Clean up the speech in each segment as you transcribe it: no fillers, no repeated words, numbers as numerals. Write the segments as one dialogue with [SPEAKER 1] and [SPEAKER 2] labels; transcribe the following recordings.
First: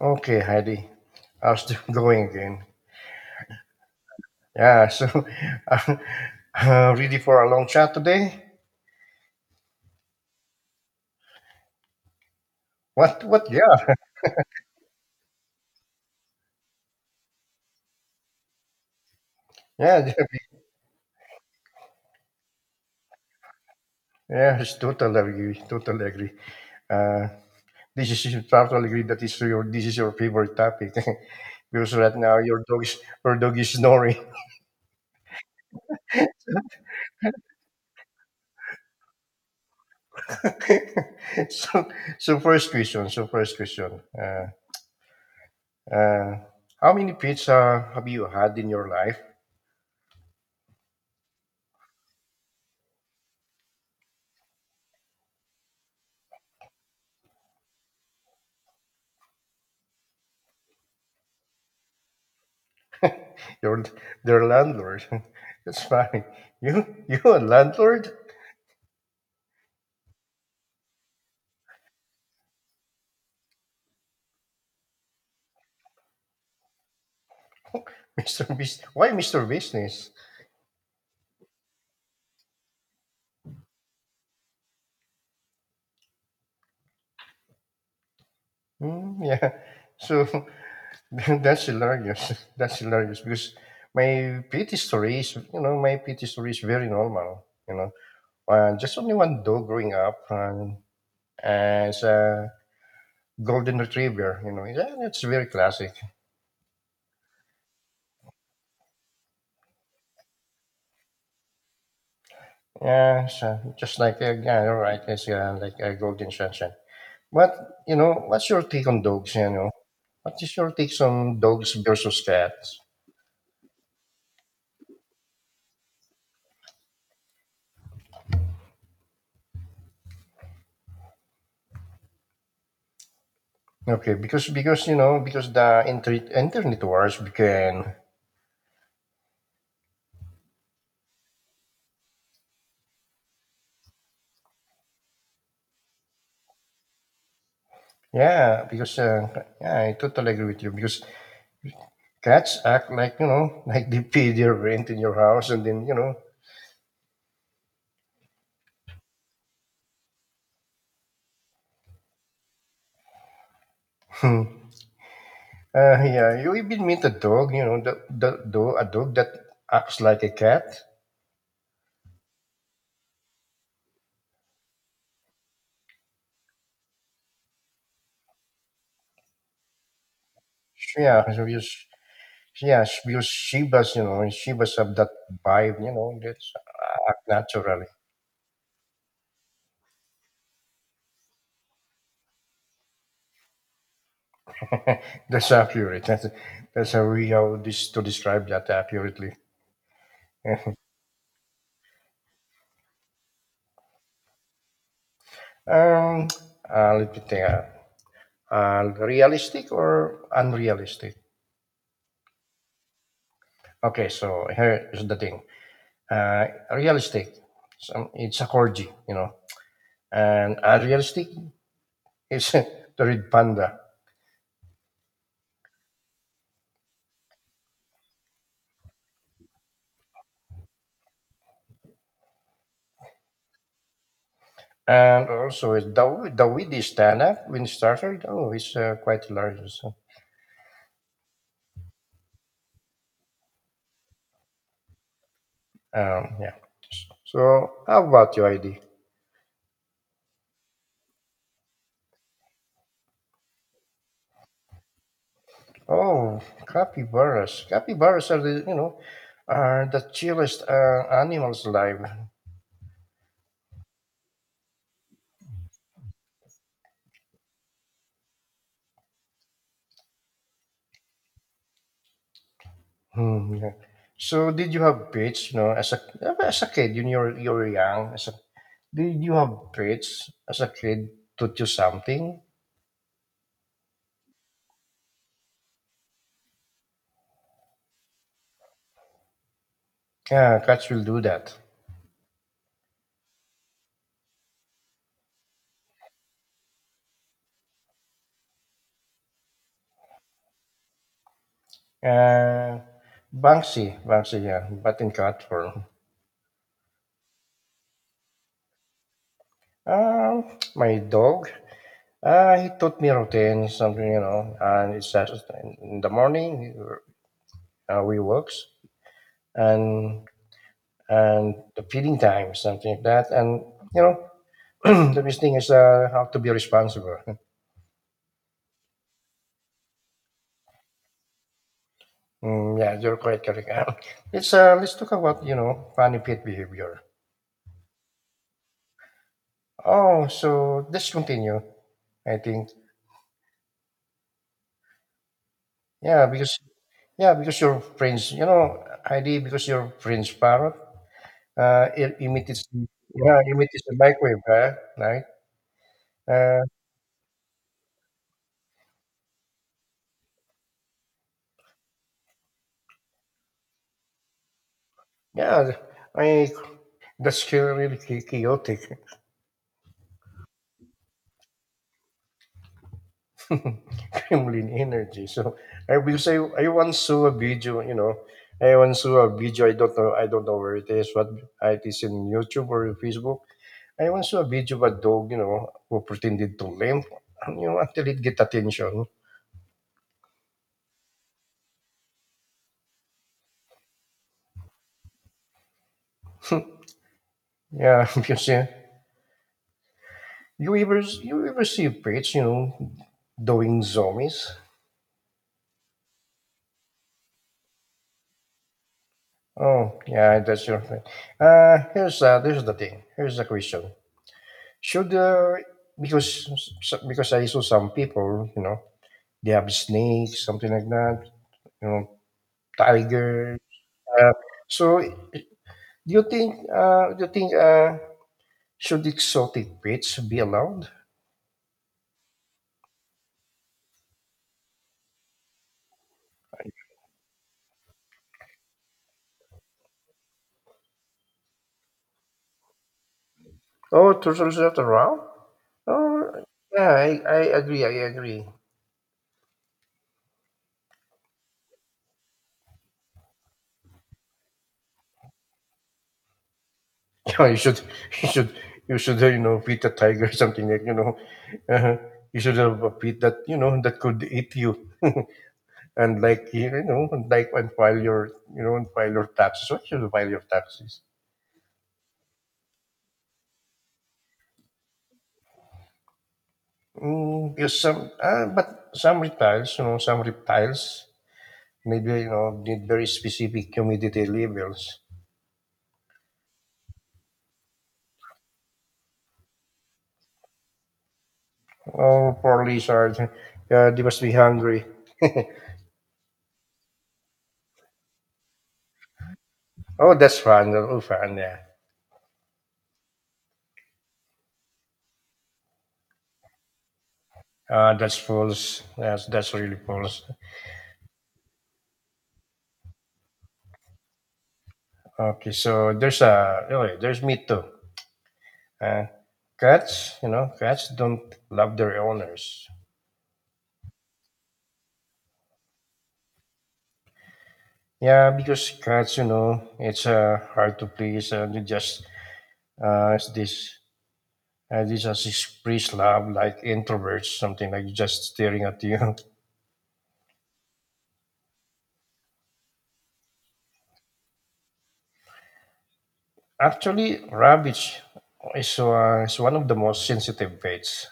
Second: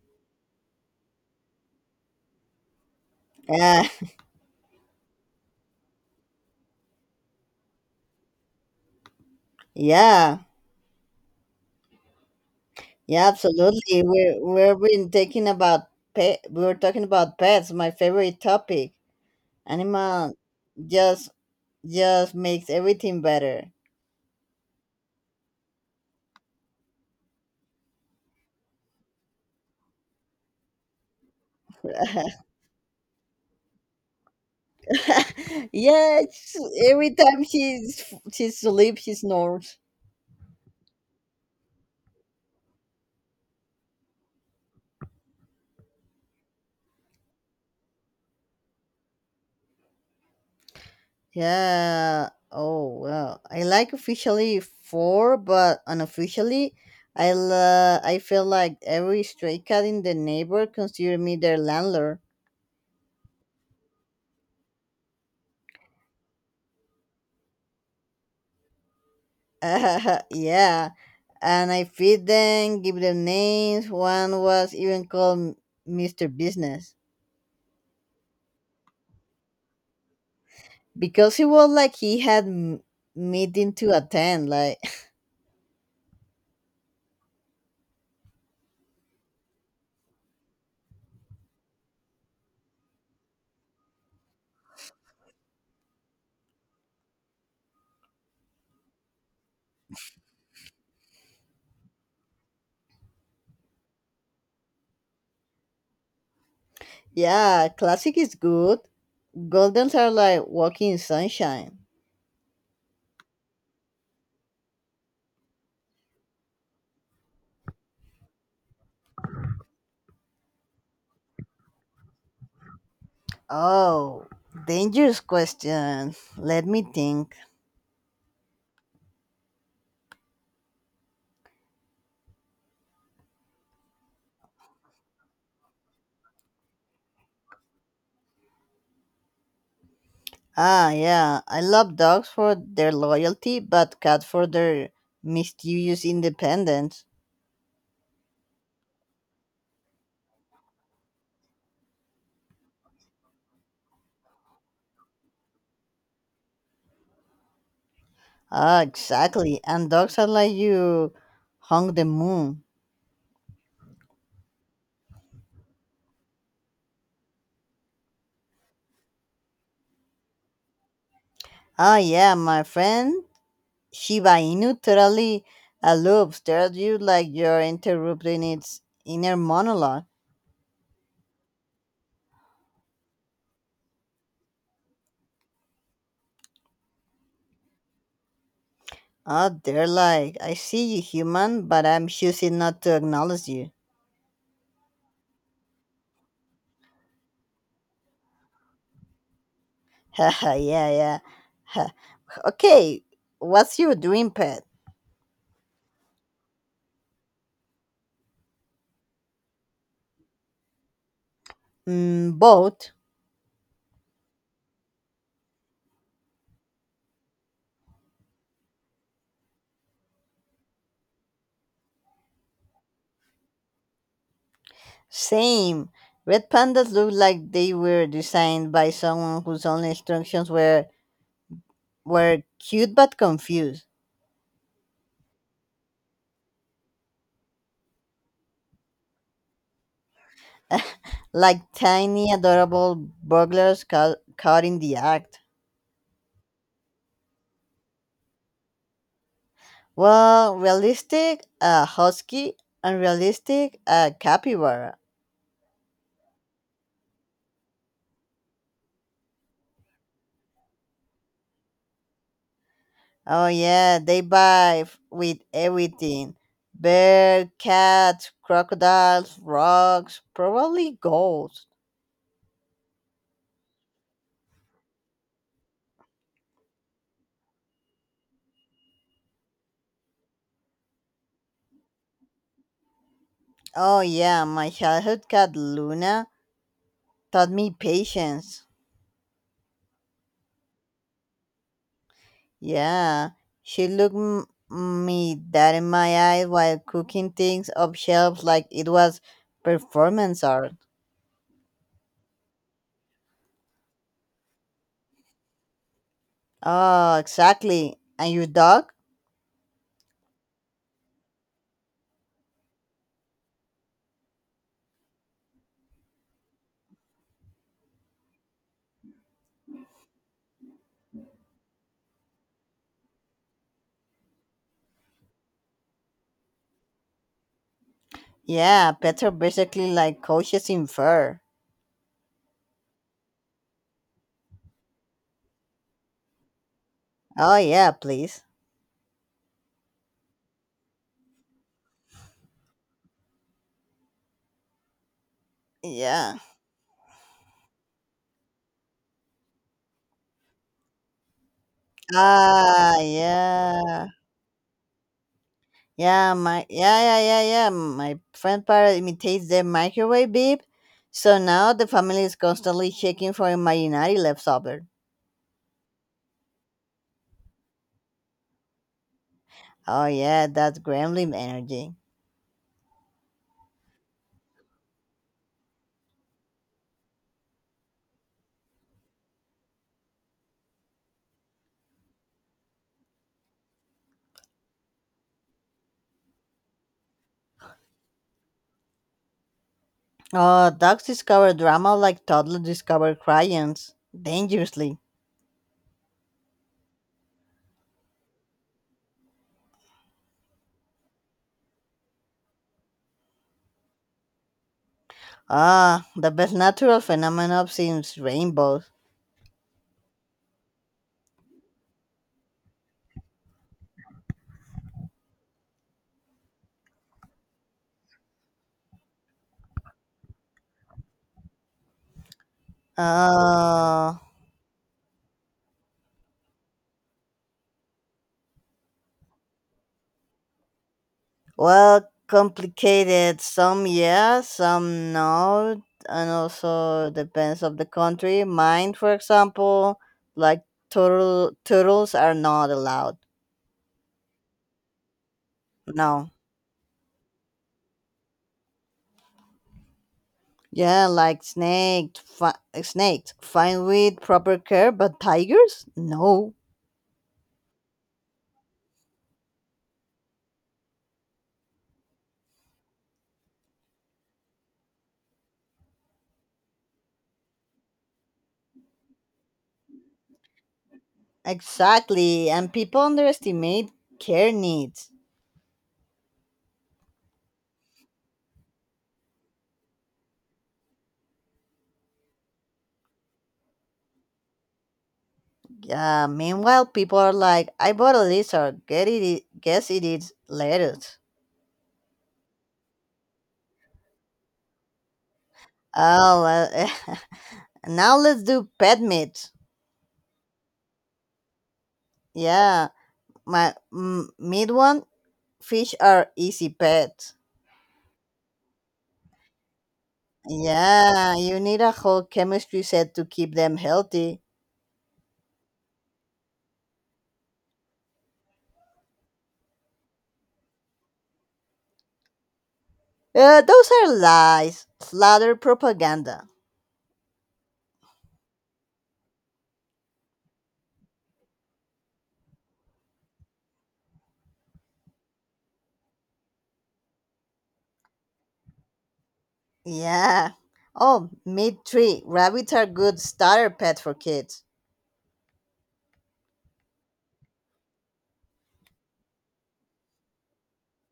[SPEAKER 1] Okay, Heidi. How's still going again?
[SPEAKER 2] Yeah,
[SPEAKER 1] Yeah, so uh, ready for a long chat today?
[SPEAKER 2] yeah,
[SPEAKER 1] What?
[SPEAKER 2] yeah,
[SPEAKER 1] What? Yeah,
[SPEAKER 2] absolutely. We're been talking about pet. We were talking about pets, my favorite topic.
[SPEAKER 1] yeah,
[SPEAKER 2] Animal just just makes everything better.
[SPEAKER 1] yeah. It's totally agree. Totally agree. Uh, this is you totally agree that is your this is your favorite topic because right now your dog is snoring.
[SPEAKER 2] Yeah, every time she sleeps, she snores.
[SPEAKER 1] so, So first question. Uh, how many pets have you had in your life?
[SPEAKER 2] Yeah. Oh well, I like officially four, but unofficially, I feel like every stray cat in the neighbor consider me their landlord.
[SPEAKER 1] Your, their landlord. That's funny. You a landlord?
[SPEAKER 2] Yeah. And I feed them, give them names. One was even called Mister Business
[SPEAKER 1] Mr. Why Mr. Business?
[SPEAKER 2] because he was like he had meeting to attend. Like,
[SPEAKER 1] Hmm, yeah. So that's hilarious. That's hilarious because my pet story is very normal. You know, just only one dog growing up as a golden retriever. You know, yeah, that's very classic.
[SPEAKER 2] yeah, classic is good. Goldens are like walking in sunshine.
[SPEAKER 1] Yeah, so just like yeah, all right, it's like a golden sunshine. What's your take on dogs? You know, what is your take on dogs versus cats?
[SPEAKER 2] Oh, dangerous question. Let me think.
[SPEAKER 1] Okay, because you know because the internet wars began.
[SPEAKER 2] Ah, yeah, I love dogs for their loyalty, but cats for their mischievous independence.
[SPEAKER 1] Yeah, because yeah, I totally agree with you because cats act like, you know, like they pay their rent in your house, and then you know.
[SPEAKER 2] Ah, exactly. And dogs are like you hung the moon.
[SPEAKER 1] Yeah, you even meet a dog you know the dog that acts like a cat.
[SPEAKER 2] Oh yeah, my friend Shiba Inu totally loops. They're you like you're interrupting its inner monologue.
[SPEAKER 1] Yeah, so yes. Yeah, because she was, you know, she was of that vibe, you know, that's act naturally.
[SPEAKER 2] Oh, they're like, I see you human, but I'm choosing not to acknowledge you.
[SPEAKER 1] That's accurate. That's a to describe that accurately.
[SPEAKER 2] Haha, yeah, yeah. Ha. Okay, what's your dream pet?
[SPEAKER 1] Um, Let me think. Realistic or unrealistic?
[SPEAKER 2] Mm, both.
[SPEAKER 1] Okay, so here is the thing. Uh, Realistic, some, it's a corgi, you know, and unrealistic is the red panda.
[SPEAKER 2] Same. Red pandas look like they were designed by someone whose only instructions were cute but confused.
[SPEAKER 1] And also, the way they stand up when started, oh, it's quite large. So
[SPEAKER 2] Like tiny, adorable burglars caught in the act.
[SPEAKER 1] Yeah. So, how about you, ID?
[SPEAKER 2] Well, realistic, husky, unrealistic, capybara.
[SPEAKER 1] Oh, capybaras. Capybaras are the you know are the chillest animals alive.
[SPEAKER 2] Oh yeah, they vibe with everything: bear, cats, crocodiles, rocks, probably ghosts.
[SPEAKER 1] Hmm, yeah. So, did you have pets? You know, as a kid, you're you're young. Did you have pets as a kid? Taught you something?
[SPEAKER 2] Oh yeah, my childhood cat Luna taught me patience.
[SPEAKER 1] Yeah, cats will do that.
[SPEAKER 2] Yeah, she looked me dead in my eye while cooking things up shelves like it was performance art.
[SPEAKER 1] Uh, Banksy, yeah, but in cat form.
[SPEAKER 2] Oh, exactly. And your dog?
[SPEAKER 1] My dog. He taught me routine, something, you know, and it's that in the morning we works and the feeding time, something like that. And, you know, the best thing is how to be responsible.
[SPEAKER 2] Yeah, pets are basically like coaches in fur.
[SPEAKER 1] Mm, yeah, you're quite correct. Let's talk about, you know, funny pet behavior.
[SPEAKER 2] Oh yeah, please.
[SPEAKER 1] Oh, so let's continue, I think. Yeah,
[SPEAKER 2] Yeah.
[SPEAKER 1] yeah, because your friends, you know, Heidi, because your friend's parrot uh, it imitates,
[SPEAKER 2] Ah,
[SPEAKER 1] yeah, imitates the
[SPEAKER 2] yeah.
[SPEAKER 1] microwave, huh? Right?
[SPEAKER 2] Yeah,
[SPEAKER 1] Uh,
[SPEAKER 2] my yeah, yeah, yeah, yeah. My friend parrot imitates the microwave beep, so now the family is constantly shaking for imaginary leftover.
[SPEAKER 1] yeah, I that's still really chaotic.
[SPEAKER 2] Oh yeah, that's gremlin energy.
[SPEAKER 1] Kremlin energy. So I will say I once saw a video. I don't know. I don't know where it is. What it is in YouTube or Facebook. I once saw a video of a dog, you know, who pretended to limp, you know, until it get attention.
[SPEAKER 2] Dogs discover drama like toddlers discover crayons, dangerously.
[SPEAKER 1] Yeah, because you ever see pets, you know, doing zombies.
[SPEAKER 2] Ah, the best natural phenomenon seems rainbows.
[SPEAKER 1] Oh yeah, that's your thing. Here's there's the thing. Here's the question. Should because because I saw some people, you know, they have snakes, something like that, you know, tiger.
[SPEAKER 2] Uh,
[SPEAKER 1] Uh, so, do you think should exotic pets be allowed?
[SPEAKER 2] well, complicated. Some yes, some no, and also depends of the country. Mine, for example, like turtles are not allowed.
[SPEAKER 1] Oh, turtles not around?
[SPEAKER 2] No.
[SPEAKER 1] Oh, yeah, I agree. I agree.
[SPEAKER 2] Yeah, like snakes. Fine with proper care, but tigers? No.
[SPEAKER 1] you should you should you know, feed a tiger or something, like, you know. uh, you should have a pet that, you know, that could eat you, and, like, you know, and, like, and file your taxes. Why should you file your taxes?
[SPEAKER 2] Exactly, and people underestimate care needs.
[SPEAKER 1] Mm, because some but some reptiles, you know, some reptiles maybe, you know, need very specific humidity levels.
[SPEAKER 2] Meanwhile, people are like, "I bought a lizard. Get it? Guess it is lettuce."
[SPEAKER 1] Oh, poor lizard. Yeah, they must be hungry.
[SPEAKER 2] Oh, well, now let's do pet meat.
[SPEAKER 1] Oh, that's fun. Oh, fun, yeah.
[SPEAKER 2] Yeah, my meat one. Fish are easy pets.
[SPEAKER 1] That's false. That's really false.
[SPEAKER 2] Yeah, you need a whole chemistry set to keep them healthy.
[SPEAKER 1] Okay, so there's there's me too. Uh, Cats, you know, cats don't love their owners.
[SPEAKER 2] Those are lies, slather propaganda.
[SPEAKER 1] Yeah, because cats, you know, it's hard to please, and it just it's this this as express love, like introverts, something like just staring at you.
[SPEAKER 2] Yeah. Oh, meat tree. Rabbits are good starter pet for kids.
[SPEAKER 1] Actually, rabbits is one of the most sensitive pets.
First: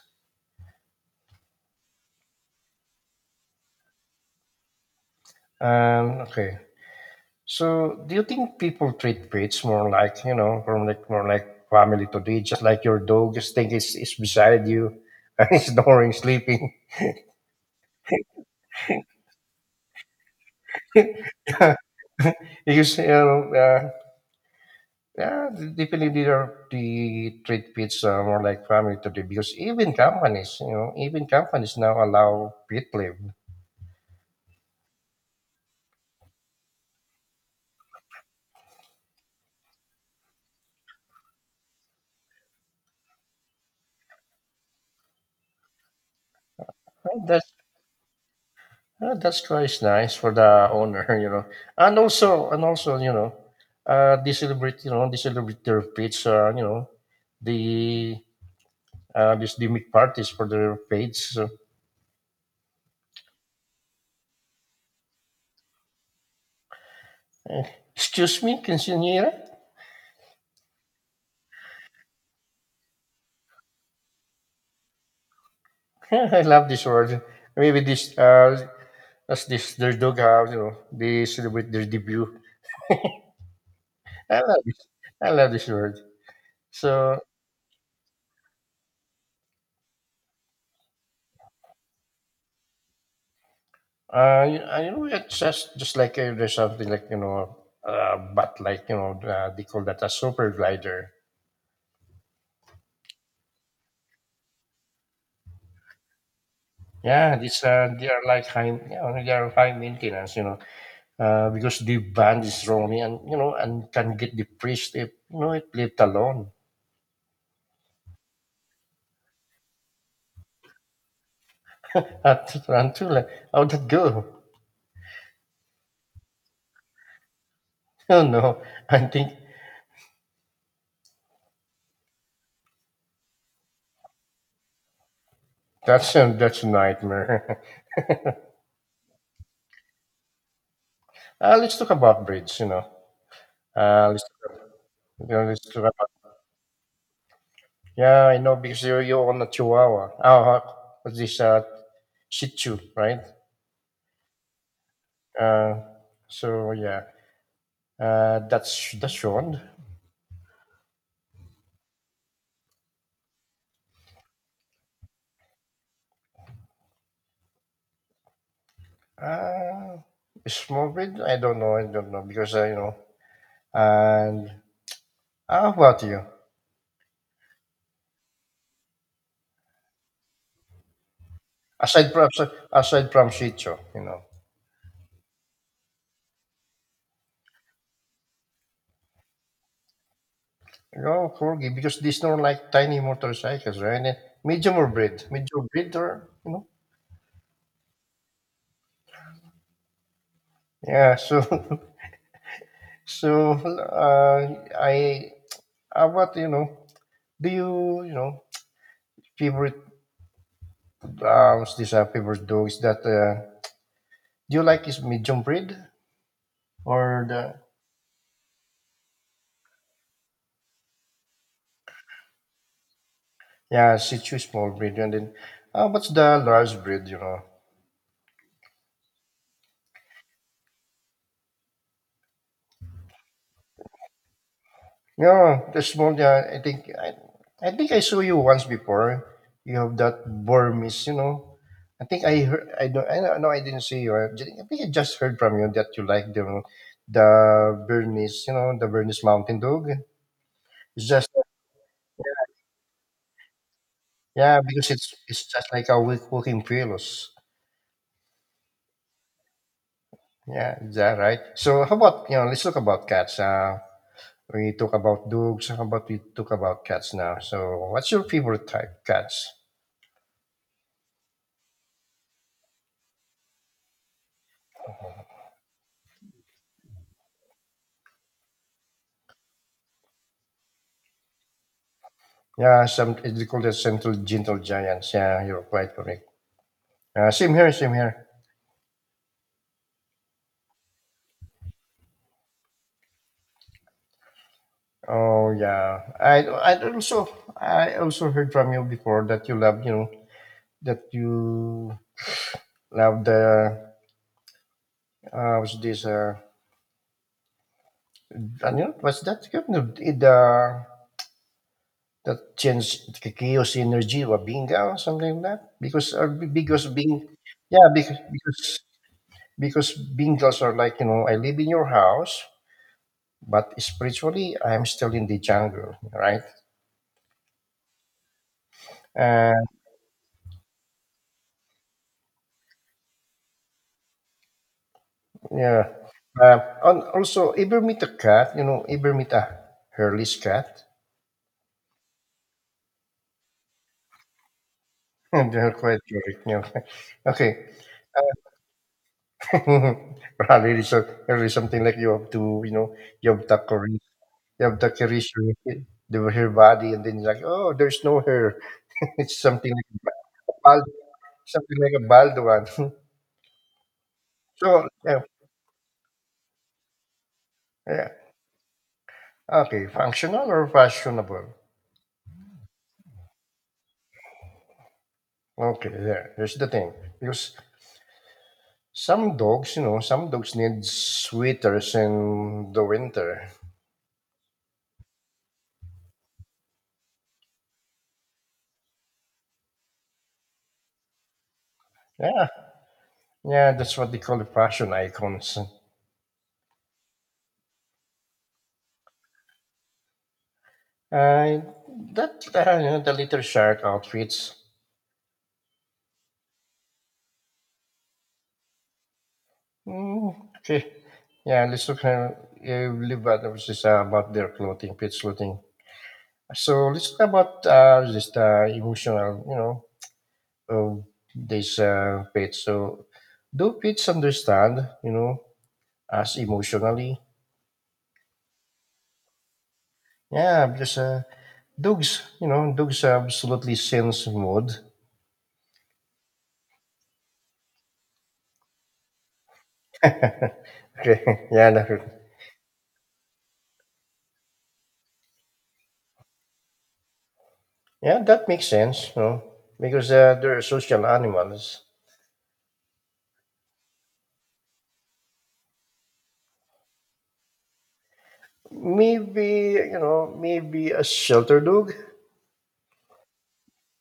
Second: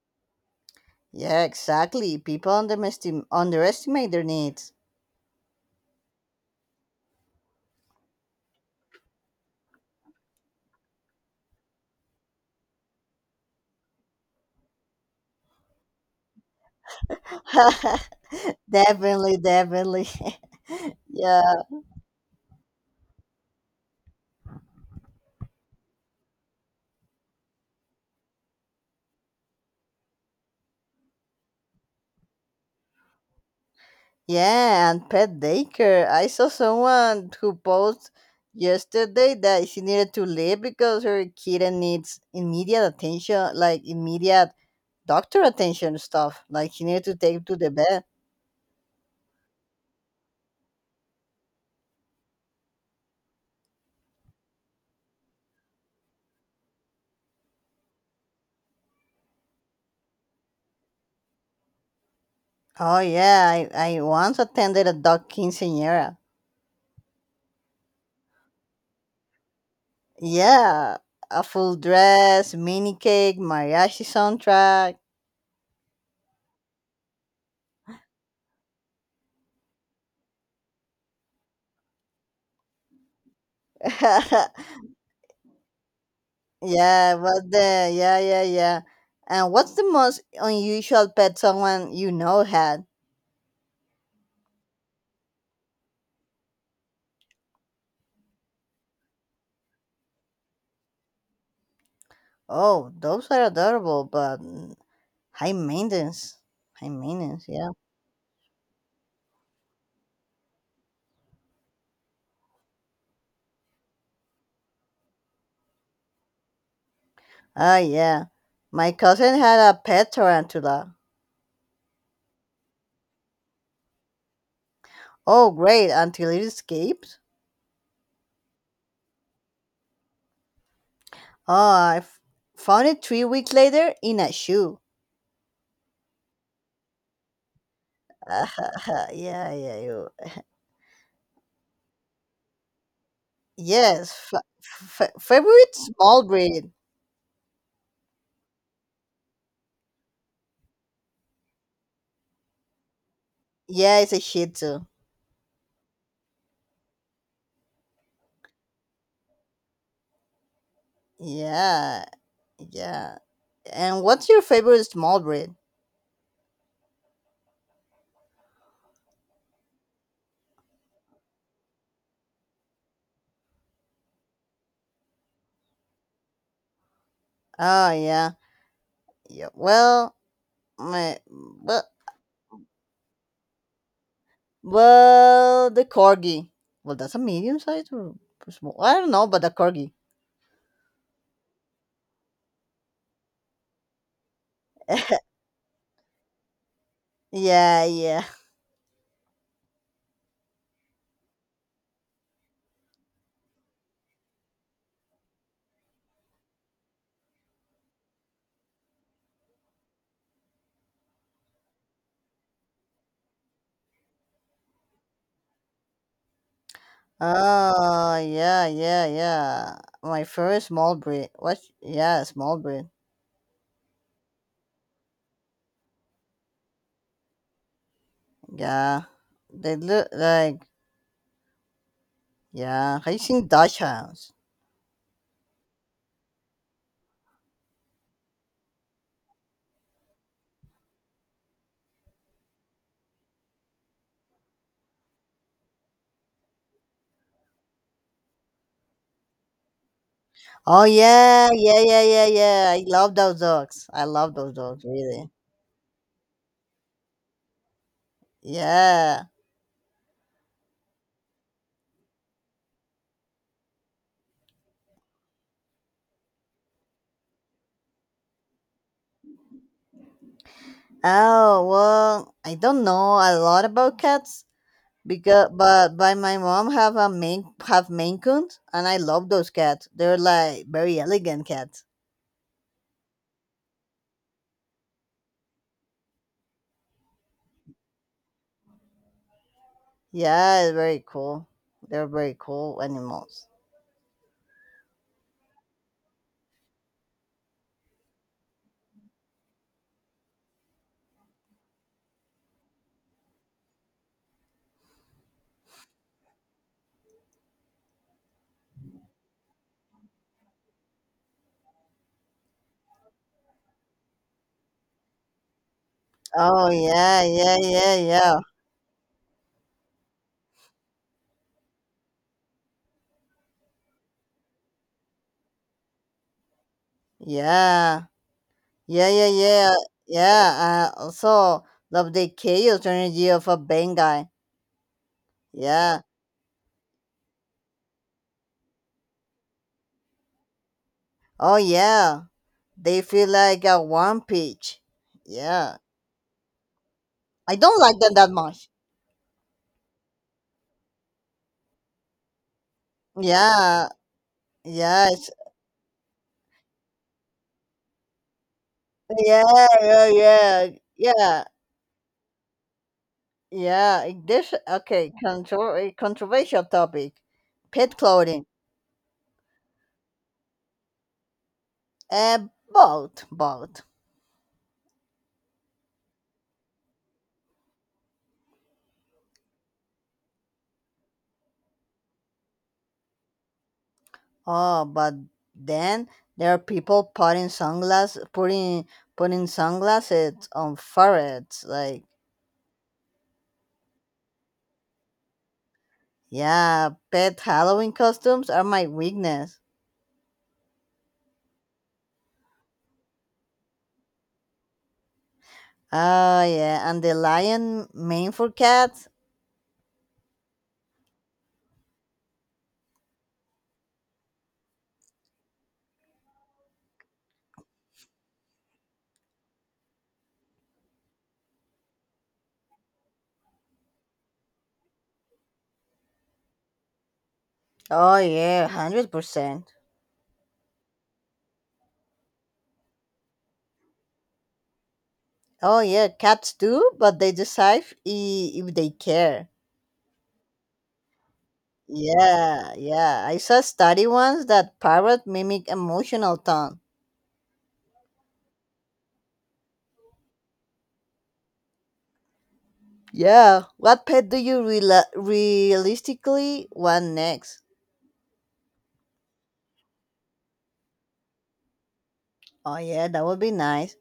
[SPEAKER 2] Yeah, exactly. People underestimate their needs.
[SPEAKER 1] Okay, so do you think people treat pets more like, you know, more like family today, just like your dog, just think it's beside you and it's snoring, sleeping.
[SPEAKER 2] Definitely, definitely. Yeah.
[SPEAKER 1] Because you know, yeah, definitely they treat pets more like family today, because even companies, you know, even companies now allow pet leave.
[SPEAKER 2] Yeah, and pet daycare. I saw someone who posted yesterday that she needed to leave because her kitten needs immediate attention, like immediate doctor attention stuff. Like she needed to
[SPEAKER 1] Well,
[SPEAKER 2] take to the vet.
[SPEAKER 1] that's quite nice for the owner, you know, and also you know, they celebrate, you know, they celebrate their pets, you know, the this they make parties for their pets. So,
[SPEAKER 2] Oh yeah, I once attended a dog quinceañera.
[SPEAKER 1] excuse me, quinceanera.
[SPEAKER 2] Yeah, a full dress, mini cake, mariachi soundtrack.
[SPEAKER 1] I love this word. Maybe this as this their dog have, you know, they celebrate their debut. I love this. I love this word.
[SPEAKER 2] yeah,
[SPEAKER 1] So,
[SPEAKER 2] but the yeah, yeah, yeah. And what's the most unusual pet someone you know had?
[SPEAKER 1] know, it's just like there's something like, you know, but, like, you know, they call that a super glider.
[SPEAKER 2] Oh, those are adorable, but high maintenance. High
[SPEAKER 1] Yeah,
[SPEAKER 2] maintenance,
[SPEAKER 1] these
[SPEAKER 2] yeah.
[SPEAKER 1] they are like high, you know, they are high maintenance, you know, because the band is strongly, and you know, and can get depressed if you know it left alone.
[SPEAKER 2] Ah yeah, my cousin had a pet tarantula.
[SPEAKER 1] At until, like, how'd that go?
[SPEAKER 2] Oh great, until it escaped.
[SPEAKER 1] Oh no, I think
[SPEAKER 2] Oh, found it 3 weeks later in a shoe.
[SPEAKER 1] that's a nightmare.
[SPEAKER 2] yeah, yeah, you.
[SPEAKER 1] Let's talk about bridge, you know. Uh,
[SPEAKER 2] Yes,
[SPEAKER 1] let's talk, you know, let's
[SPEAKER 2] favorite
[SPEAKER 1] talk.
[SPEAKER 2] small breed.
[SPEAKER 1] Yeah, I know because you own a Chihuahua. Oh, what's this Shih Tzu, right?
[SPEAKER 2] Yeah, it's a Shih Tzu.
[SPEAKER 1] Uh, so yeah, that's one.
[SPEAKER 2] Yeah, yeah. And what's your favorite small breed?
[SPEAKER 1] Uh, Small breed? I don't know. I don't know because, you know. And what you?
[SPEAKER 2] Oh, yeah. Yeah. My well,
[SPEAKER 1] Aside from Aside from Shih Tzu, you know.
[SPEAKER 2] well, the corgi. Well, that's a medium size or small. I don't know, but the corgi.
[SPEAKER 1] No corgi, because these are like tiny motorcycles, right? Eh, medium or breed, medium breed, or you know.
[SPEAKER 2] yeah, yeah.
[SPEAKER 1] Yeah, so so I how about you know, do you, you know, favorite, favorite dog? Is that, do you like, is medium breed or
[SPEAKER 2] Ah, yeah, yeah, yeah. My first small breed. What? Yeah, small breed.
[SPEAKER 1] yeah, Shih Tzu small breed? And then, what's the large breed, you know?
[SPEAKER 2] Yeah, they look like yeah. Have you seen Dutch hounds?
[SPEAKER 1] Yeah, the small, yeah, I think I saw you once before. You have that Burmese, you know. I think I heard, I don't know, I didn't see you. I I think I just heard from you that you like the Bernese, you know, the Bernese Mountain Dog.
[SPEAKER 2] Oh
[SPEAKER 1] It's just,
[SPEAKER 2] yeah, yeah, yeah, yeah, yeah. I love those dogs. I love those
[SPEAKER 1] yeah,
[SPEAKER 2] dogs.
[SPEAKER 1] because it's
[SPEAKER 2] Really.
[SPEAKER 1] just like a weak walking pillows.
[SPEAKER 2] Yeah.
[SPEAKER 1] Yeah, is that right? So how about you know? Let's talk about cats. We talk about dogs. How about we talk about cats now? So what's your favorite type cats?
[SPEAKER 2] Oh well, I don't know a lot about cats because but my mom have Maine Coons and I love those cats. They're like very elegant cats.
[SPEAKER 1] Yeah, some they call that central gentle giants. Yeah, you're quite correct. Same here.
[SPEAKER 2] Yeah, very cool. They're very cool animals.
[SPEAKER 1] Oh yeah, I also heard from you before that you love, you know, that you love the what's this and you know, what's that? You know, the That change chaos energy, or binga, or something like that, because or
[SPEAKER 2] Oh
[SPEAKER 1] because being,
[SPEAKER 2] yeah, yeah,
[SPEAKER 1] yeah,
[SPEAKER 2] yeah, yeah,
[SPEAKER 1] because bingas are like, you know, I live in your house, but spiritually I am still in the jungle, right?
[SPEAKER 2] yeah, yeah, yeah,
[SPEAKER 1] uh,
[SPEAKER 2] yeah, yeah. I also love the chaos energy of a Bengal.
[SPEAKER 1] yeah
[SPEAKER 2] Yeah.
[SPEAKER 1] and also, ever meet a cat, you know, ever meet a hairless cat?
[SPEAKER 2] Oh yeah, they feel like a one peach.
[SPEAKER 1] They're
[SPEAKER 2] Yeah,
[SPEAKER 1] quite cute, you know.
[SPEAKER 2] I
[SPEAKER 1] Okay.
[SPEAKER 2] don't like them that much.
[SPEAKER 1] Probably probably something like you have to, you know, you have to
[SPEAKER 2] Yeah,
[SPEAKER 1] correct. You have Dr.
[SPEAKER 2] yes,
[SPEAKER 1] Issue with it, the her body, and then you're like, oh, there's no hair. It's
[SPEAKER 2] yeah,
[SPEAKER 1] something like
[SPEAKER 2] yeah, yeah,
[SPEAKER 1] bald,
[SPEAKER 2] yeah,
[SPEAKER 1] something like a bald one.
[SPEAKER 2] yeah. This
[SPEAKER 1] So
[SPEAKER 2] okay,
[SPEAKER 1] yeah,
[SPEAKER 2] contro- a controversial topic, pet
[SPEAKER 1] yeah,
[SPEAKER 2] clothing.
[SPEAKER 1] okay, functional or fashionable.
[SPEAKER 2] Both, both.
[SPEAKER 1] Okay, yeah, here's the thing. Because some dogs, you know, some dogs need sweaters in the winter.
[SPEAKER 2] Oh, but then there are people putting sunglasses on ferrets. Like,
[SPEAKER 1] Yeah, yeah, that's what they call the fashion icons.
[SPEAKER 2] yeah, pet Halloween costumes are my weakness.
[SPEAKER 1] Uh, that you know, the little shark outfits.
[SPEAKER 2] Oh yeah, and the lion mane for cats.
[SPEAKER 1] Mm, okay. Yeah, let's talk now. Live at which is about their clothing, pet clothing. So let's talk about just emotional, you know, of this pet. So do pets understand, you know, us emotionally?
[SPEAKER 2] Oh yeah, 100%.
[SPEAKER 1] Yeah, because dogs, you know, dogs absolutely sense mood.
[SPEAKER 2] Oh yeah, cats do, but they decide if they care.
[SPEAKER 1] Okay. Yeah,
[SPEAKER 2] Yeah, yeah. I saw a study once that parrot mimic emotional tone.
[SPEAKER 1] yeah, that makes sense, you know, because they're social animals.
[SPEAKER 2] Yeah. What pet do you reala realistically want next?
[SPEAKER 1] Maybe, you know, maybe a shelter dog.
[SPEAKER 2] Oh, yeah, that would be nice.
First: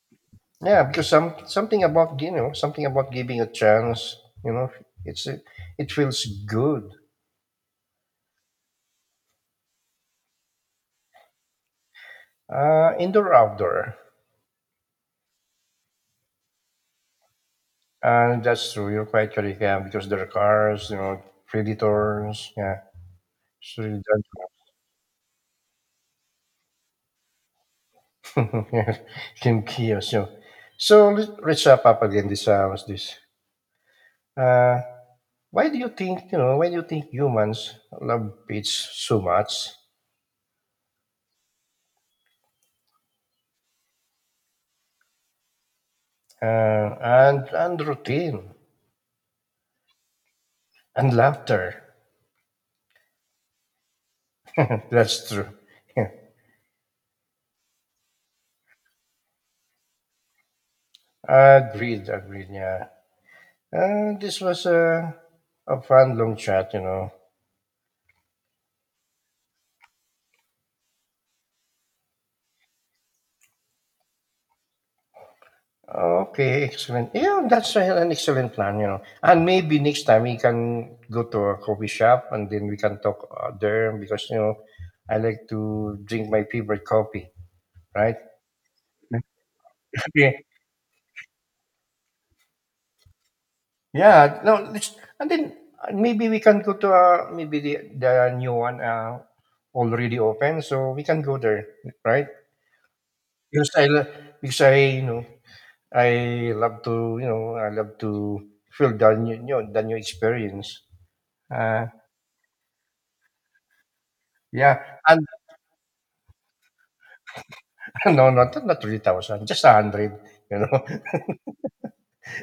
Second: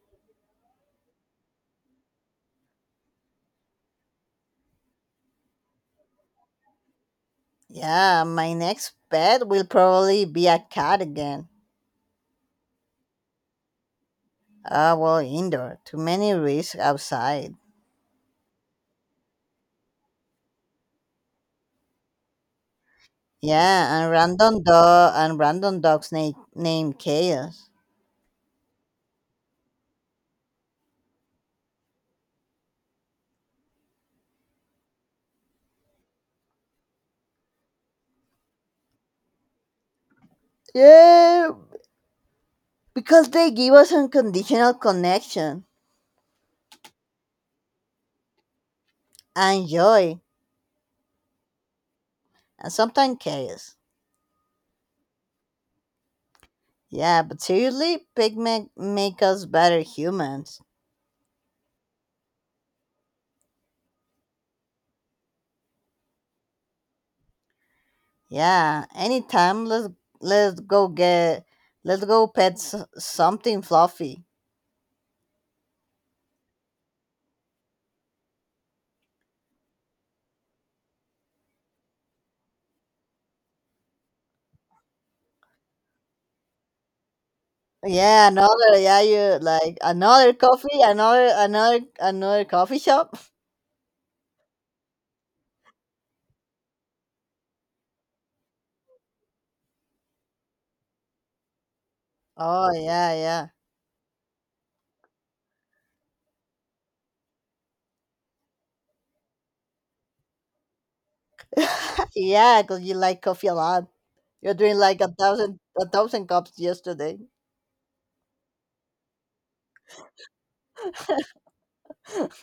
[SPEAKER 1] Yeah, because some something about giving a chance. You know, it's it feels good.
[SPEAKER 2] Yeah, my next pet will probably be a cat again.
[SPEAKER 1] Indoor outdoor,
[SPEAKER 2] Ah, well, indoor. Too many risks outside.
[SPEAKER 1] and that's true. You're quite correct. Yeah, because there are cars, you know, predators. Yeah, it's really
[SPEAKER 2] Yeah, and random dogs named Chaos.
[SPEAKER 1] that. Yeah, can kill us. You know. So let's wrap up again this what's this. Uh, why do you think, you know, why do you think humans love pets so much?
[SPEAKER 2] Yeah, because they give us unconditional connection
[SPEAKER 1] And routine,
[SPEAKER 2] and joy,
[SPEAKER 1] and laughter.
[SPEAKER 2] and sometimes chaos.
[SPEAKER 1] That's true.
[SPEAKER 2] Yeah, but seriously, pig make us better humans.
[SPEAKER 1] Agreed, agreed, yeah. And this was a fun long chat, you know.
[SPEAKER 2] Yeah, anytime. Let's go get let's go pet something fluffy.
[SPEAKER 1] Okay, excellent. Yeah, that's an excellent plan, you know. And maybe next time we can go to a coffee shop, and then we can talk there, because, you know, I like to drink my favorite coffee, right?
[SPEAKER 2] Yeah, another yeah, you like another
[SPEAKER 1] Okay.
[SPEAKER 2] coffee, another coffee shop.
[SPEAKER 1] Yeah, no, let's, and then maybe we can go to the new one already open, so we can go there, right?
[SPEAKER 2] Oh yeah, yeah,
[SPEAKER 1] Because I, lo- because I, you know, I love to feel the new, you know, the new experience. Uh,
[SPEAKER 2] yeah. Cause you like coffee a lot. You're doing
[SPEAKER 1] yeah,
[SPEAKER 2] like a
[SPEAKER 1] and
[SPEAKER 2] thousand cups yesterday.
[SPEAKER 1] no, not 3,000, just a hundred, you know.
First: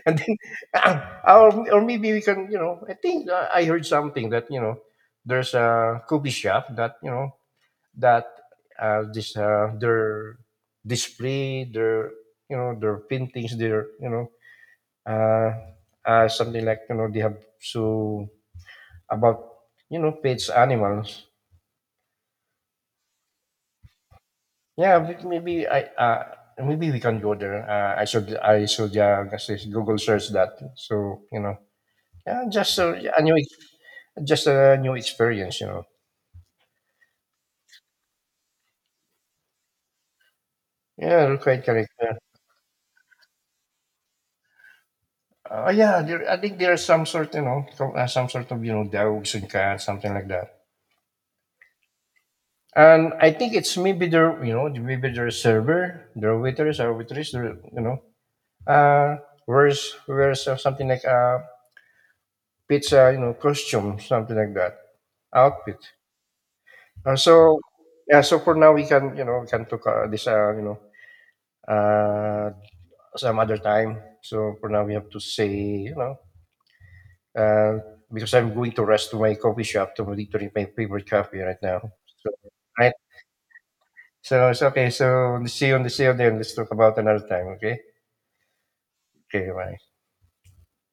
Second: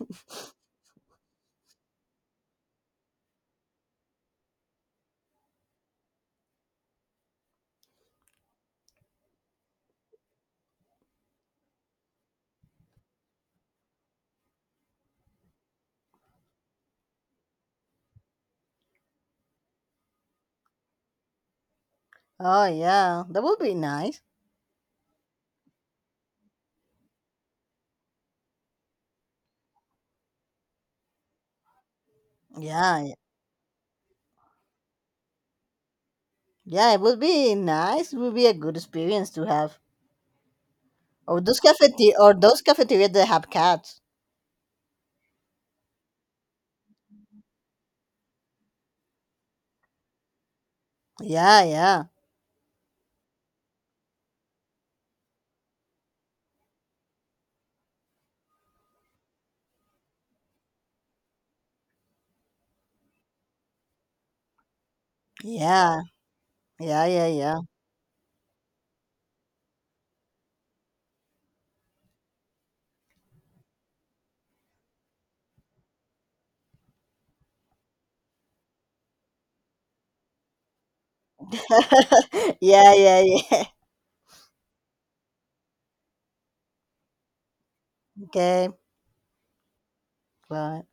[SPEAKER 1] And then, or maybe we can, you know, I think I heard something that you know, there's a coffee shop that you know that this their display, their, you know, their paintings, their, you know, uh, something like, you know, they have so about, you know, pets animals.
[SPEAKER 2] Oh yeah, that would be nice.
[SPEAKER 1] Yeah, but maybe I maybe we can go there. I should, yeah, just google search that, so you know. Yeah, just
[SPEAKER 2] Yeah,
[SPEAKER 1] a new just a new experience, you know.
[SPEAKER 2] yeah, it would be nice. It would be a good experience to have.
[SPEAKER 1] Yeah, you're
[SPEAKER 2] Or
[SPEAKER 1] quite correct, yeah.
[SPEAKER 2] those cafeterias that have cats.
[SPEAKER 1] Yeah, there, I think there are some sort, you know, some sort of, you know, dogs and cats, something like that.
[SPEAKER 2] Yeah, yeah,
[SPEAKER 1] And I think it's maybe their, you know, maybe their server, their waiters or waitress, their, you know, uh where's where's something like pizza, you know, costume, something like that, outfit.
[SPEAKER 2] yeah. Yeah, yeah, yeah.
[SPEAKER 1] So yeah, so for now we can, you know, we can talk you know, uh, some other time. So for now we have to say, you know, uh, because I'm going to rest to my coffee shop to drink my favorite coffee right now. So right,
[SPEAKER 2] Yeah, yeah, yeah.
[SPEAKER 1] so it's okay. So see you, on the see you then. Let's talk about another time. Okay.
[SPEAKER 2] Okay,
[SPEAKER 1] Okay. Bye.
[SPEAKER 2] bye.